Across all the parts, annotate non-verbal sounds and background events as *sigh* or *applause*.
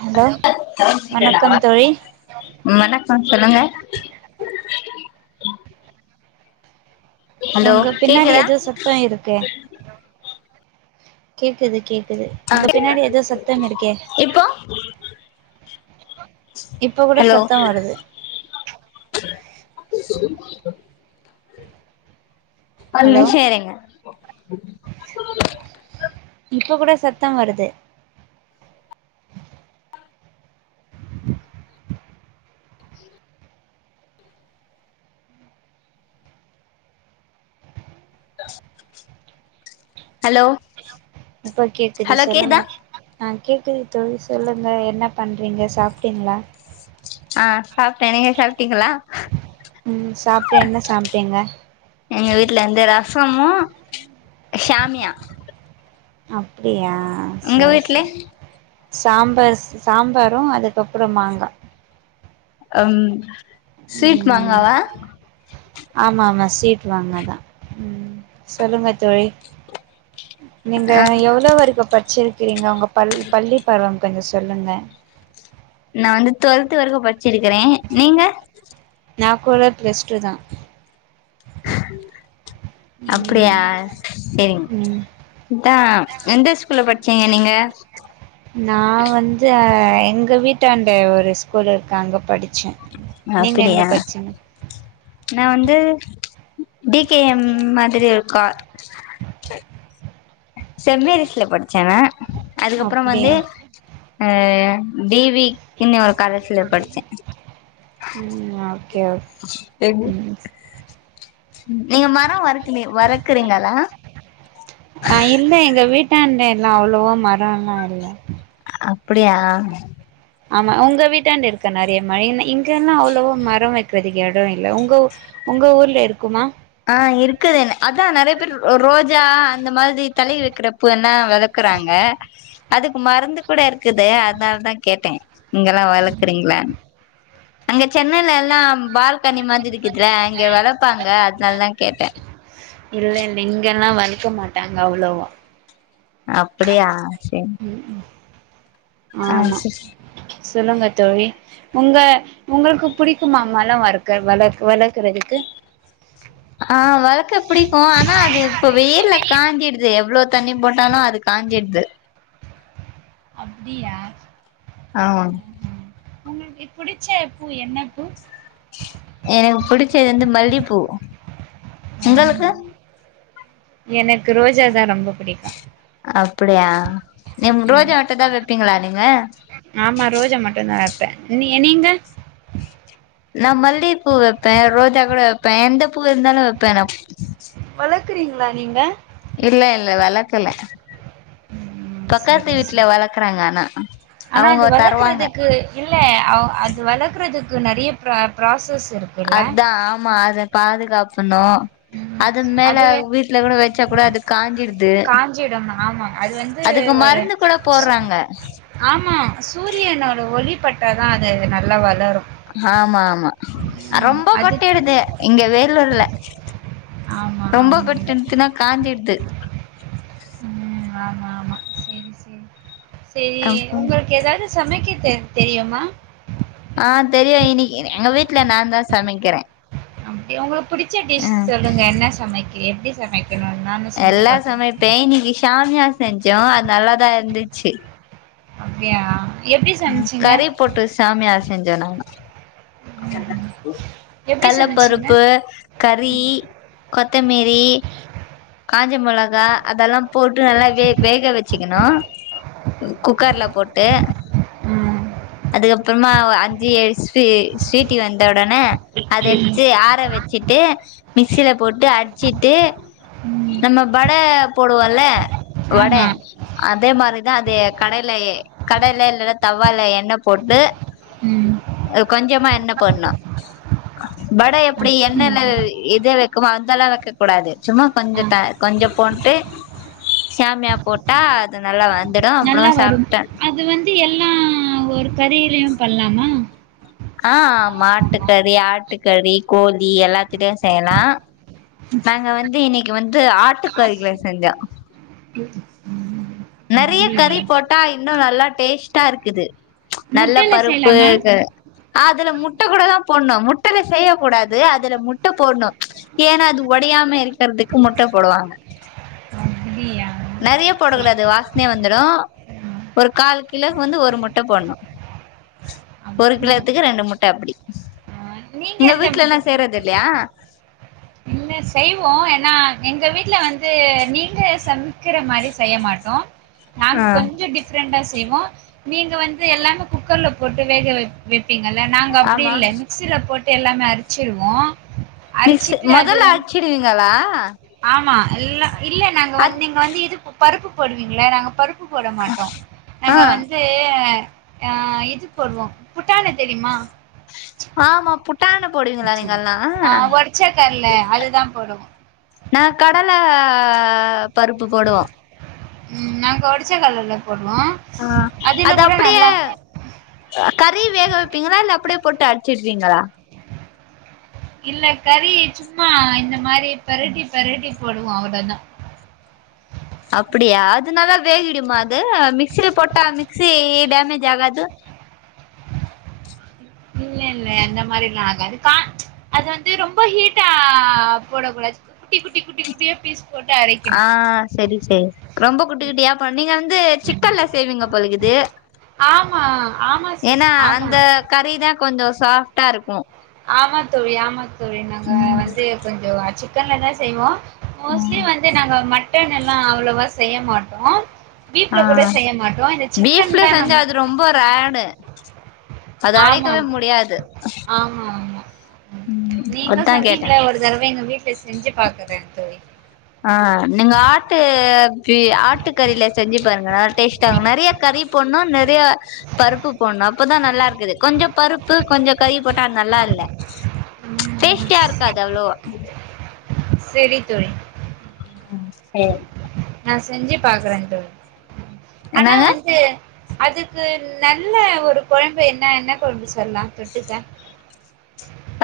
Hello வணக்கம் தோழி வணக்கம் சொல்லுங்க ஹலோ உங்க பின்னாடி கேக்குதா எதோ சத்தோ இருக்கே கேக்குது கேக்குது ஆ உங்க பின்னாடி ஏதோ சத்தம் இருக்கே இப்போ இப்ப கூட ஹலோ *inaudible* சத்தம் வருது ஒரு ஹலோ நிம்ஷோ இருங்க இப்ப கொட சத்தோ வருது ஹலோ இப்ப கேக்குது ஹலோ கேக்குதா சொல்லுங்க அ கேட்குது தோழி சொல்லுங்க என்ன பண்றீங்க சாப்ட்டிங்களா அ சாப்ட்டே நீங்க சாப்டிங்களா ம் சாப்ட்டே என்ன சாப்ட்டீங்க எங்க வீட்ல வந்து ரசமு ஷாமியா அப்டியா உங்க செரி வீட்ல செரி சாம்பார் சாம்பாரு அதுக்கப்பறொ மாங்கா ம் ஸ்வீட் ம் மாங்காவா ஆமா ஆமா ஸ்வீட் மாங்காதா ம் சொல்லுங்க தோழி நீங்க ஆ எவ்ளோ வரைக்கு பட்ச்சிருக்கிறீங்க உங்க பள் பள்ளி பருவோ கொஞ்சொ சொல்லுங்க நா வந்து டுவெல்த் வரைக்கோ பட்ச்சிருக்குறே நீங்க நா கோட ப்ளெஸ்டூ தா அப்டியா ம் செரிங்க ம் இதா எந்த ஸ்கூல்ல பட்ச்சீங்க நீங்க நா வந்து எங்க வீட்டாண்ட ஒரு ஸ்கூலு இருக்கு அங்க படு ச்சே நீங்க எங்க அப்டியா பட்ச்சீங்க நா வந்து டி கே எம் மாதிரி இருக்கா சென்மேரிஸ்ல படுச்சே அதுக்கப்பறோ வந்து அப்டியா அ பி வி இன்னி ஒரு காலேஜ்ல படுச்சே ம் ஓகே ஓகே *unintelligible* ம் நீங்க மரோ வருக்கலெ வரக்குறீங்களா அ இல்ல எங்க வீட்டாண்ட எல்லா அவ்ளொவா மரோ எல்லா இல்ல அப்புடியா ஆமா உங்க வீட்டாண்ட இருக்கா நெறைய *unintelligible* இங்கல்லா அவ்ளவோ மரோ வெக்றதுக் எ டொ இல்ல உங்க உங்க ஊர்ல இருக்குமா ஆ இருக்குதேன அதா நறைய பேர் ரோஜா அந்த மாரி தலைல வெக்கிற பூன்னா வதக்குறாங்க அதுக்கு மருந்து கூட இருக்குது அத்னாலதா கேட்டே நீங்கல்லா வளக்குறீங்ளானு அங்கெ சென்னைல எல்லா பால்கனி மாதி இருக்குதுல அங்கெ வளப்பாங்க அத்னாலதா கேட்டே இல்ல இல்ல இங்கெல்லா வளக்க மாட்டாங்க அவ்ளோவா அப்டியா செரி ஆ ஆமா செரி சொல்லுங்க தோழி உங்க உங்களுக்கு பிடிக்குமா மல வர்கற வளர்க வளர்க்கறதுக்கு அ வளக்க பிடிக்கு ஆனா அது இப்ப வெய்ல காய்ஞ்சிடுது எவ்ளோ தண்ணி போட்டாலோ அது காய்ஞ்சிடுது அப்டியா ஆமா உங்களுக்கு புடிச்ச பூ என்ன பூ எனக்கு புடிச்சது வந்து மல்லிப்பூ உங்களுக்கு எனக்கு ரோஜா தா ரொம்ப புடிக்கு அப்டியா நீங்க ம் ரோஜா மட்டுதா வைப்பீங்களா நீங்க ஆமா ரோஜா மட்டு தா வப்பே நீ நீங்க நா மல்லியப் பூ வைப்பே ரோஜா கூட வைப்பே எந்த பூ இருந்தாலும் வைப்பே நா வளக்கிறீங்களா நீங்க இல்ல இல்ல வளக்கல ம் பக்கத்து செரி வீட்டுல செரி வளக்கறாங்க ஆனா ஆனா அது அவங்க தருவாங்க வளக்குறதுக்கு இல்ல அவ அது வளக்குறதுக்கு நெறைய ப்ரா ப்ராசஸ் இருக்கு அதா ஆமா அத பாதுகாக்கணும் அது மேல வீட்டுல கூட வச்சா கூட அது காஞ்சிடுது காஞ்சிடும் ஆமாங்க அது வந்து அதுக்கு ஒரு மருந்து கூட போடுறாங்க ஆமா சூரியனோட ஒளிபட்டா அது நல்லா வளரு ஆமா ஆமா ம் ரொம்ப அது பட்டிறுது இங்க வேலூர்ல ஆமா ரொம்ப ஆமாங்க பட்த்துன்னா காஞ்சிடுது ம் ஆமா ஆமா சேம் சேம் சேம் உங்களுக்கு ஏதாவது சமைக்க தெரியுமா அ தெரியு இன்னைக்கு எங்க வீட்டு்ல நா தா சமைக்கிறே அப்டியா உங்களுக்கு பிடிச்ச டிஷ் ம் சொல்லுங்க என்ன சமைக்க எப்டி சமைக்கணு நானு செஞ்சு எல்லா பாக்குறே சமைப்பே இன்னைக்கு சாமியா செஞ்சோ அது நல்லாதா இருந்துச்சு அப்டியா எப்டி ம் சமச்சீங்க கறி போட்டு சாமியா செஞ்சோ நாங்க *inaudible* எப்டி சமச்சீங்க கள்ளப்பருப்பு கறி கொத்தமேரி காஞ்ச மொளகா அதெல்லா போட்டு நல்லா வே வேக வச்சேக்கனா குக்கர்ல போட்டு ம் அதுக்கப்றமா அஞ்சு எ சு ஸ்வீட்டி வந்த உடனே அத எடுத்து ஆற வச்சு ச்சட்டு மிக்சியில போட்டு அடிச்சுட்டு ம் நம்ம வட போடுவோல வட ஆமா அதே மாரிதா அது கடாய்ல கடேல இல்ல தவ்வால எண்ணெ போட்டு ம் கொஞ்சமா எண்ணெ போடனு வட எப்டி எண்ணெய்ல அப்டியா இத வைக்குமோ அதெல்லா வைக்கக் கூடாது சும்மா கொஞ்சோ ஆ த கொஞ்சோ போட்டு சாமியா போட்டா அது நல்லா வந்துடும் அப்றோ நல்லா வரும். சாப்ட்டே அது வந்து எல்லா ஒரு கறியிலையு பண்ணலாமா அ மாட்டுக்கறி ஆட்டுக்கறி கோழி எல்லாத்தலையு செய்யலா நாங்க வந்து இன்னைக்கு வந்து ஆட்டுக்கறியில செஞ்சோ ம் நெறய கறி போட்டா இன்னும் நல்லா டேஸ்ட்டா இருக்குது ச் நல்ல முட்டைல பருப்பு செய்யலாமா? க அதுல முட்ட கூட தான் போணும் முட்டல செய்ய கூடாது அதுல முட்ட போணும் ஏன்னா அது ஒடயாம இருக்றதுக்கு முட்ட போடுவாங்க அப்டியா நெறயா போடக்கூடாது வாசனையா வந்துடும் ஒரு கால் கிலோக்கு வந்து ஒரு முட்ட போணும் ஒரு அப்படியா? கிலோத்துக்கு ரெண்டு முட்ட அப்டி ஆ நீங்க உங்க எந்த வீட்ல முட்ட எல்லாம் செய்றது இல்லயா இன்ன செய்வோ ஏன்னா எங்க வீட்ல வந்து நீங்க சமக்கிற மாரி செய்ய மாட்டோ நாங்க ஆ கொஞ்சோ டிஃப்ரெண்டா செய்வோ நீங்க வந்து எல்லாமே குக்கர்ல போட்டு வேக வப் வப்பீங்கல்ல நாங்க அப்டி ஆமா இல்ல மிக்சில போட்டு எல்லாமே அரிச்சிடுவோ அரிச்சிட்டு துல்ல அரச்சிடுவீங்களா ஆமா எல்லா இல்ல நாங்க வந்து நீங்க வந்து இது பருப்பு போடுவீங்கள நாங்க பருப் ப்பு போட மாட்டோ நாங்க ஆ வந்து ந்த்து ஆ இது போடுவோ புட்டான தெரிமா ஆமா புட்டானு போடுவீங்களா நீங்கல்லா ஆ ஒடச்ச கல்ல அதுதா போடுவோ நா கடல பருப்பு போடுவோ ம் நாங்க ஒடச்ச கல்லல்ல போடுவோ ஆ அதுல அது கூட அப்டிய நல்லா கறி வேக வப்பீங்களா இல்ல அப்டியே போட்டு அரிச்சிடுவீங்களா இல்ல கறி சும்மா இந்த மாரி பெரட்டி பெரட்டி போடுவோ அவ்ளோதா அப்டியா அதுனாலா வேகிடுமா அது மிக்ஸ்சி போட்டா மிக்சி டேமேஜ் ஆகாது இல்ல இல்ல அந்த மாரில்லா ஆகாது அது வந்து ரொம்ப ஹீட்டா போடக்கூடாது குட்டி குட்டி குட்டி குட்டியா பீஸ் போட்டு ஆ அரைக்கனு செரி செரி ரொம்ப குட்டி குட்டியா அ நீங்க வந்து சிக்கன்ல செய்வீங்க போலக்குது ஆமா ஆமா சிஸ் ஆமா கறினா கொஞ்சோ சாஃப்டா இருக்கு ஆமாங் தோழி ஆமாங்தோழி நாங்க ம் வந்து கொஞ்சோ சிக்கன்ல தா செய்வோ மோஸ்ட்லி ம் வந்து நாங்க மட்டன் எல்லா அவ்ளவா செய்ய மாட்டோ ஆ பீஃப்ல கூட செய்ய மாட்டோ இந்த சிக்கன் பீஃப்ல தா செஞ்சா நம்ம அது ரொம்ப ரேடு அது ஆமா அடக்கவே முடியாது ஆமா ஆமா ம் நீங்க அதா கேட்டே சொன்னீங்கள ஒரு தடவ எங்க வீட்ல செஞ்சு பாக்குறே தோழி ஆ நீங்க ஆட்டு ஆட்டு கறில செஞ்சு பாருங்க டேஸ்ட் நெறய கறி போன்னு நெறய பருப்பு போண்ணோ அப்பதா நல்லாருக்குது கொஞ்சோ பருப்பு கொஞ்சோ கறி போட்டா அது நல்லால்ல ம் டேஸ்ட்டியா இருக்காது அவ்ளோவா செரி தோழி ஆ செரி நா செஞ்சி பாக்குறே தோழி ஆனா என்னங்க வந்து அதுக்கு நல்ல ஒரு கொழம்பு என்ன என்ன கொழம்பு சொல்லலா தொட்டுக்க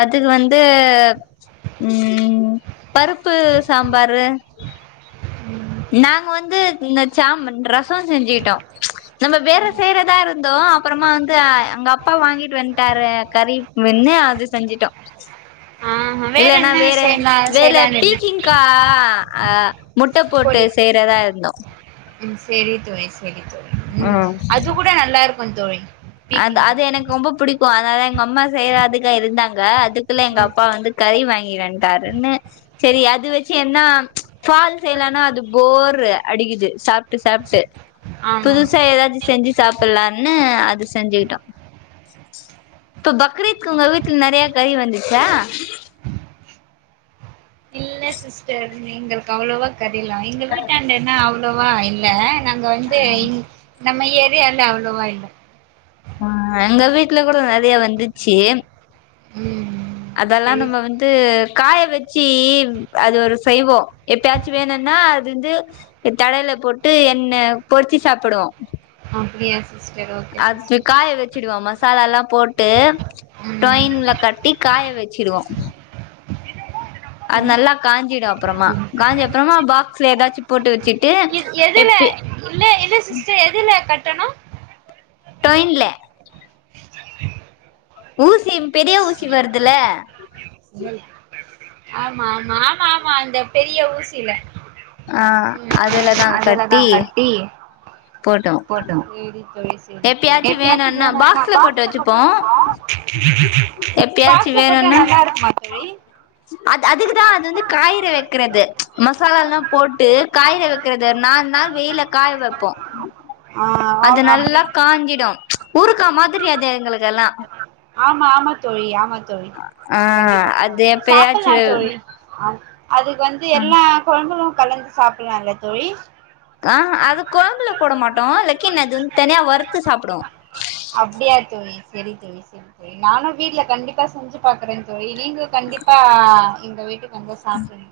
அதுக்கு வந்து உம் பருப்பு சாம்பாரு *inaudible* நாங்க வந்து இந்த சாமன் ரசோ செஞ்சிட்டோ நம்ம வேற செய்றதா இருந்தோ அப்பறமா அந்து அ அங்க அப்பா வாங்கிட்டு வந்ட்டாரு கறி வென்னு அது செஞ்சிட்டோ ஆ இல்லென்னா என்ன வேற செய்யலா வேர்ல செய்யலான்னு பீக்கிங் கா இருக் அ முட்ட போட்டு செய்றதா இர்ந்தோ உம் செரி தோழி செரி தோழி உம் ம் அது கூட நல்லாருக்கு தோழி அத் பீக்கிங்கா அது எனக் ஒம்ப புடிக்கூ அதாத எங்க அம்மா செய்றதுக்கு இருந்தாங்க அதுக்குள்ள எங்க அப்பா வந்து கறி வாங்கிவன்ட்டாருன்னு செரி அது வெச்சி என்னா ஃபால் செய்லன்னா அது போரு அடிக்குது சாப்ட்டு சாப்ட்டு ஆமா புதுசா எதாச்சு செஞ்சு சாப்புல்லான்னு அது செஞ்சுட்டோ ப்ப பக்ரீத்க்கு உங்க வீட்ல நறைய கறி வந்துச்சா இல்ல சிஸ்டர் நீங்களுக்கு அவ்வளோவா கறில்லா எங்க வீட்டாண்ட என்ன அவ்ளோவா இல்ல நாங்க வந்து இந் நம்ம ஏரியால்ல அவ்வளோவா இல்ல அ எங்க வீட்டுல கூட நறைய வந்துச்சி ம் அதல்லா சரி நம்ம சிஸ்- வந் து காய வெச்சி வ் அது ஒரு செய்வோ எப்பயாச்சு வேணுன்னா அது ந்து தடய்ல போட்டு என்ன பொற்ச்சி சாப்புடுவோ அப்புடிய அத்து காய வெச்சுடுவோ மசாலால்லா போட்டு ம் டொயின்ல கட்டி காய வெச்சுடுவோ அது நல்லா காஞ்சிடு அப்றமா காஞ்ச அப்புறமா பாக்ஸ்ல எதாச்சுப் போட்டு வெச்சிட்டு இக் எதுல்ல இல்ல இல்ல சிஸ்டர் எதுல கட்டணு டொயின்ல ஊசி பெரிய ஊசி வர்துல்ல ஆம்மா ஆம்மா ஆம்மா ஆம்மா அந்த பெரிய ஊசில ஆ ம் அதுலதா கட்டி போட்டோ ம் எப்பயாச்சு எப்ப ஆச்சு வேணுன்னா பாக்ஸ்ல வேணான்னாபா போட்டு வச்சுப்போ எப்பயாச்சு பாக்ஸ்ல போட்டா வேணுன்னா நல்லா இருக்குமா தோழி அது அதுக்குதா அது ந்து காய்ற வெக்கிறது மசாலால்லா போட்டு காயற வெக் கது நால்நாள் வெயில்ல காய வெப்போ ஆ ஆ அது அப்டி நல்லா காஞ்சிடு ஊறுக்கா மாதிரி அது எங்களுக்கெல்லா ஆம்மா ஆம்மா தோழி ஆம்மா தோழி ஆ கண்டிப்பா அது சாப்புல்லா எப்பயாச்சு தோழி அ அதுக் வந்து எல்லா கொழம்புலு கலந்து சாப்புல்லால்ல தோழி அ அது கொழம்புல போட மாட்டோ லெக்கின் அது வந்து தனியா வறுத்து சாப்டுவோ அப்டியா தோழி செரி தோழி செரி தோழி நானு வீட்ல கண்டிப்பா செஞ்சு பாக்குறெ தோழி நீங்கு கண்டிப்பா எங்க வீட்டுக் வந்தா சாப்புன்னு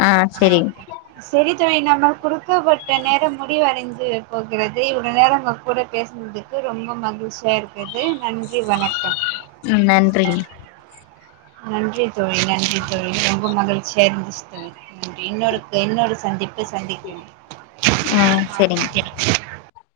ஆ அ செரிங் செரி செரி தோழி நம்ம குடு க்கப்பட்ட நேரொ முடிவடைந்து ஓக்கே ரதி இவ்ளோ நேரோ உங்க கூட பேசனதுக்கு ரொம்ப மகிழ்ச்சியா இருக் க்குது நன்றி வணக்கம் உம் நன்றிங் நன்றி தோழி நன்றி தோழி ரொம்ப மகிழ்ச்சியா இருந்துச் தோழி நன்றி இன்னொருத்து இன்னொரு சந்திப்பில் சந்திக்கு ஆ அ செரிங் ஓக்கே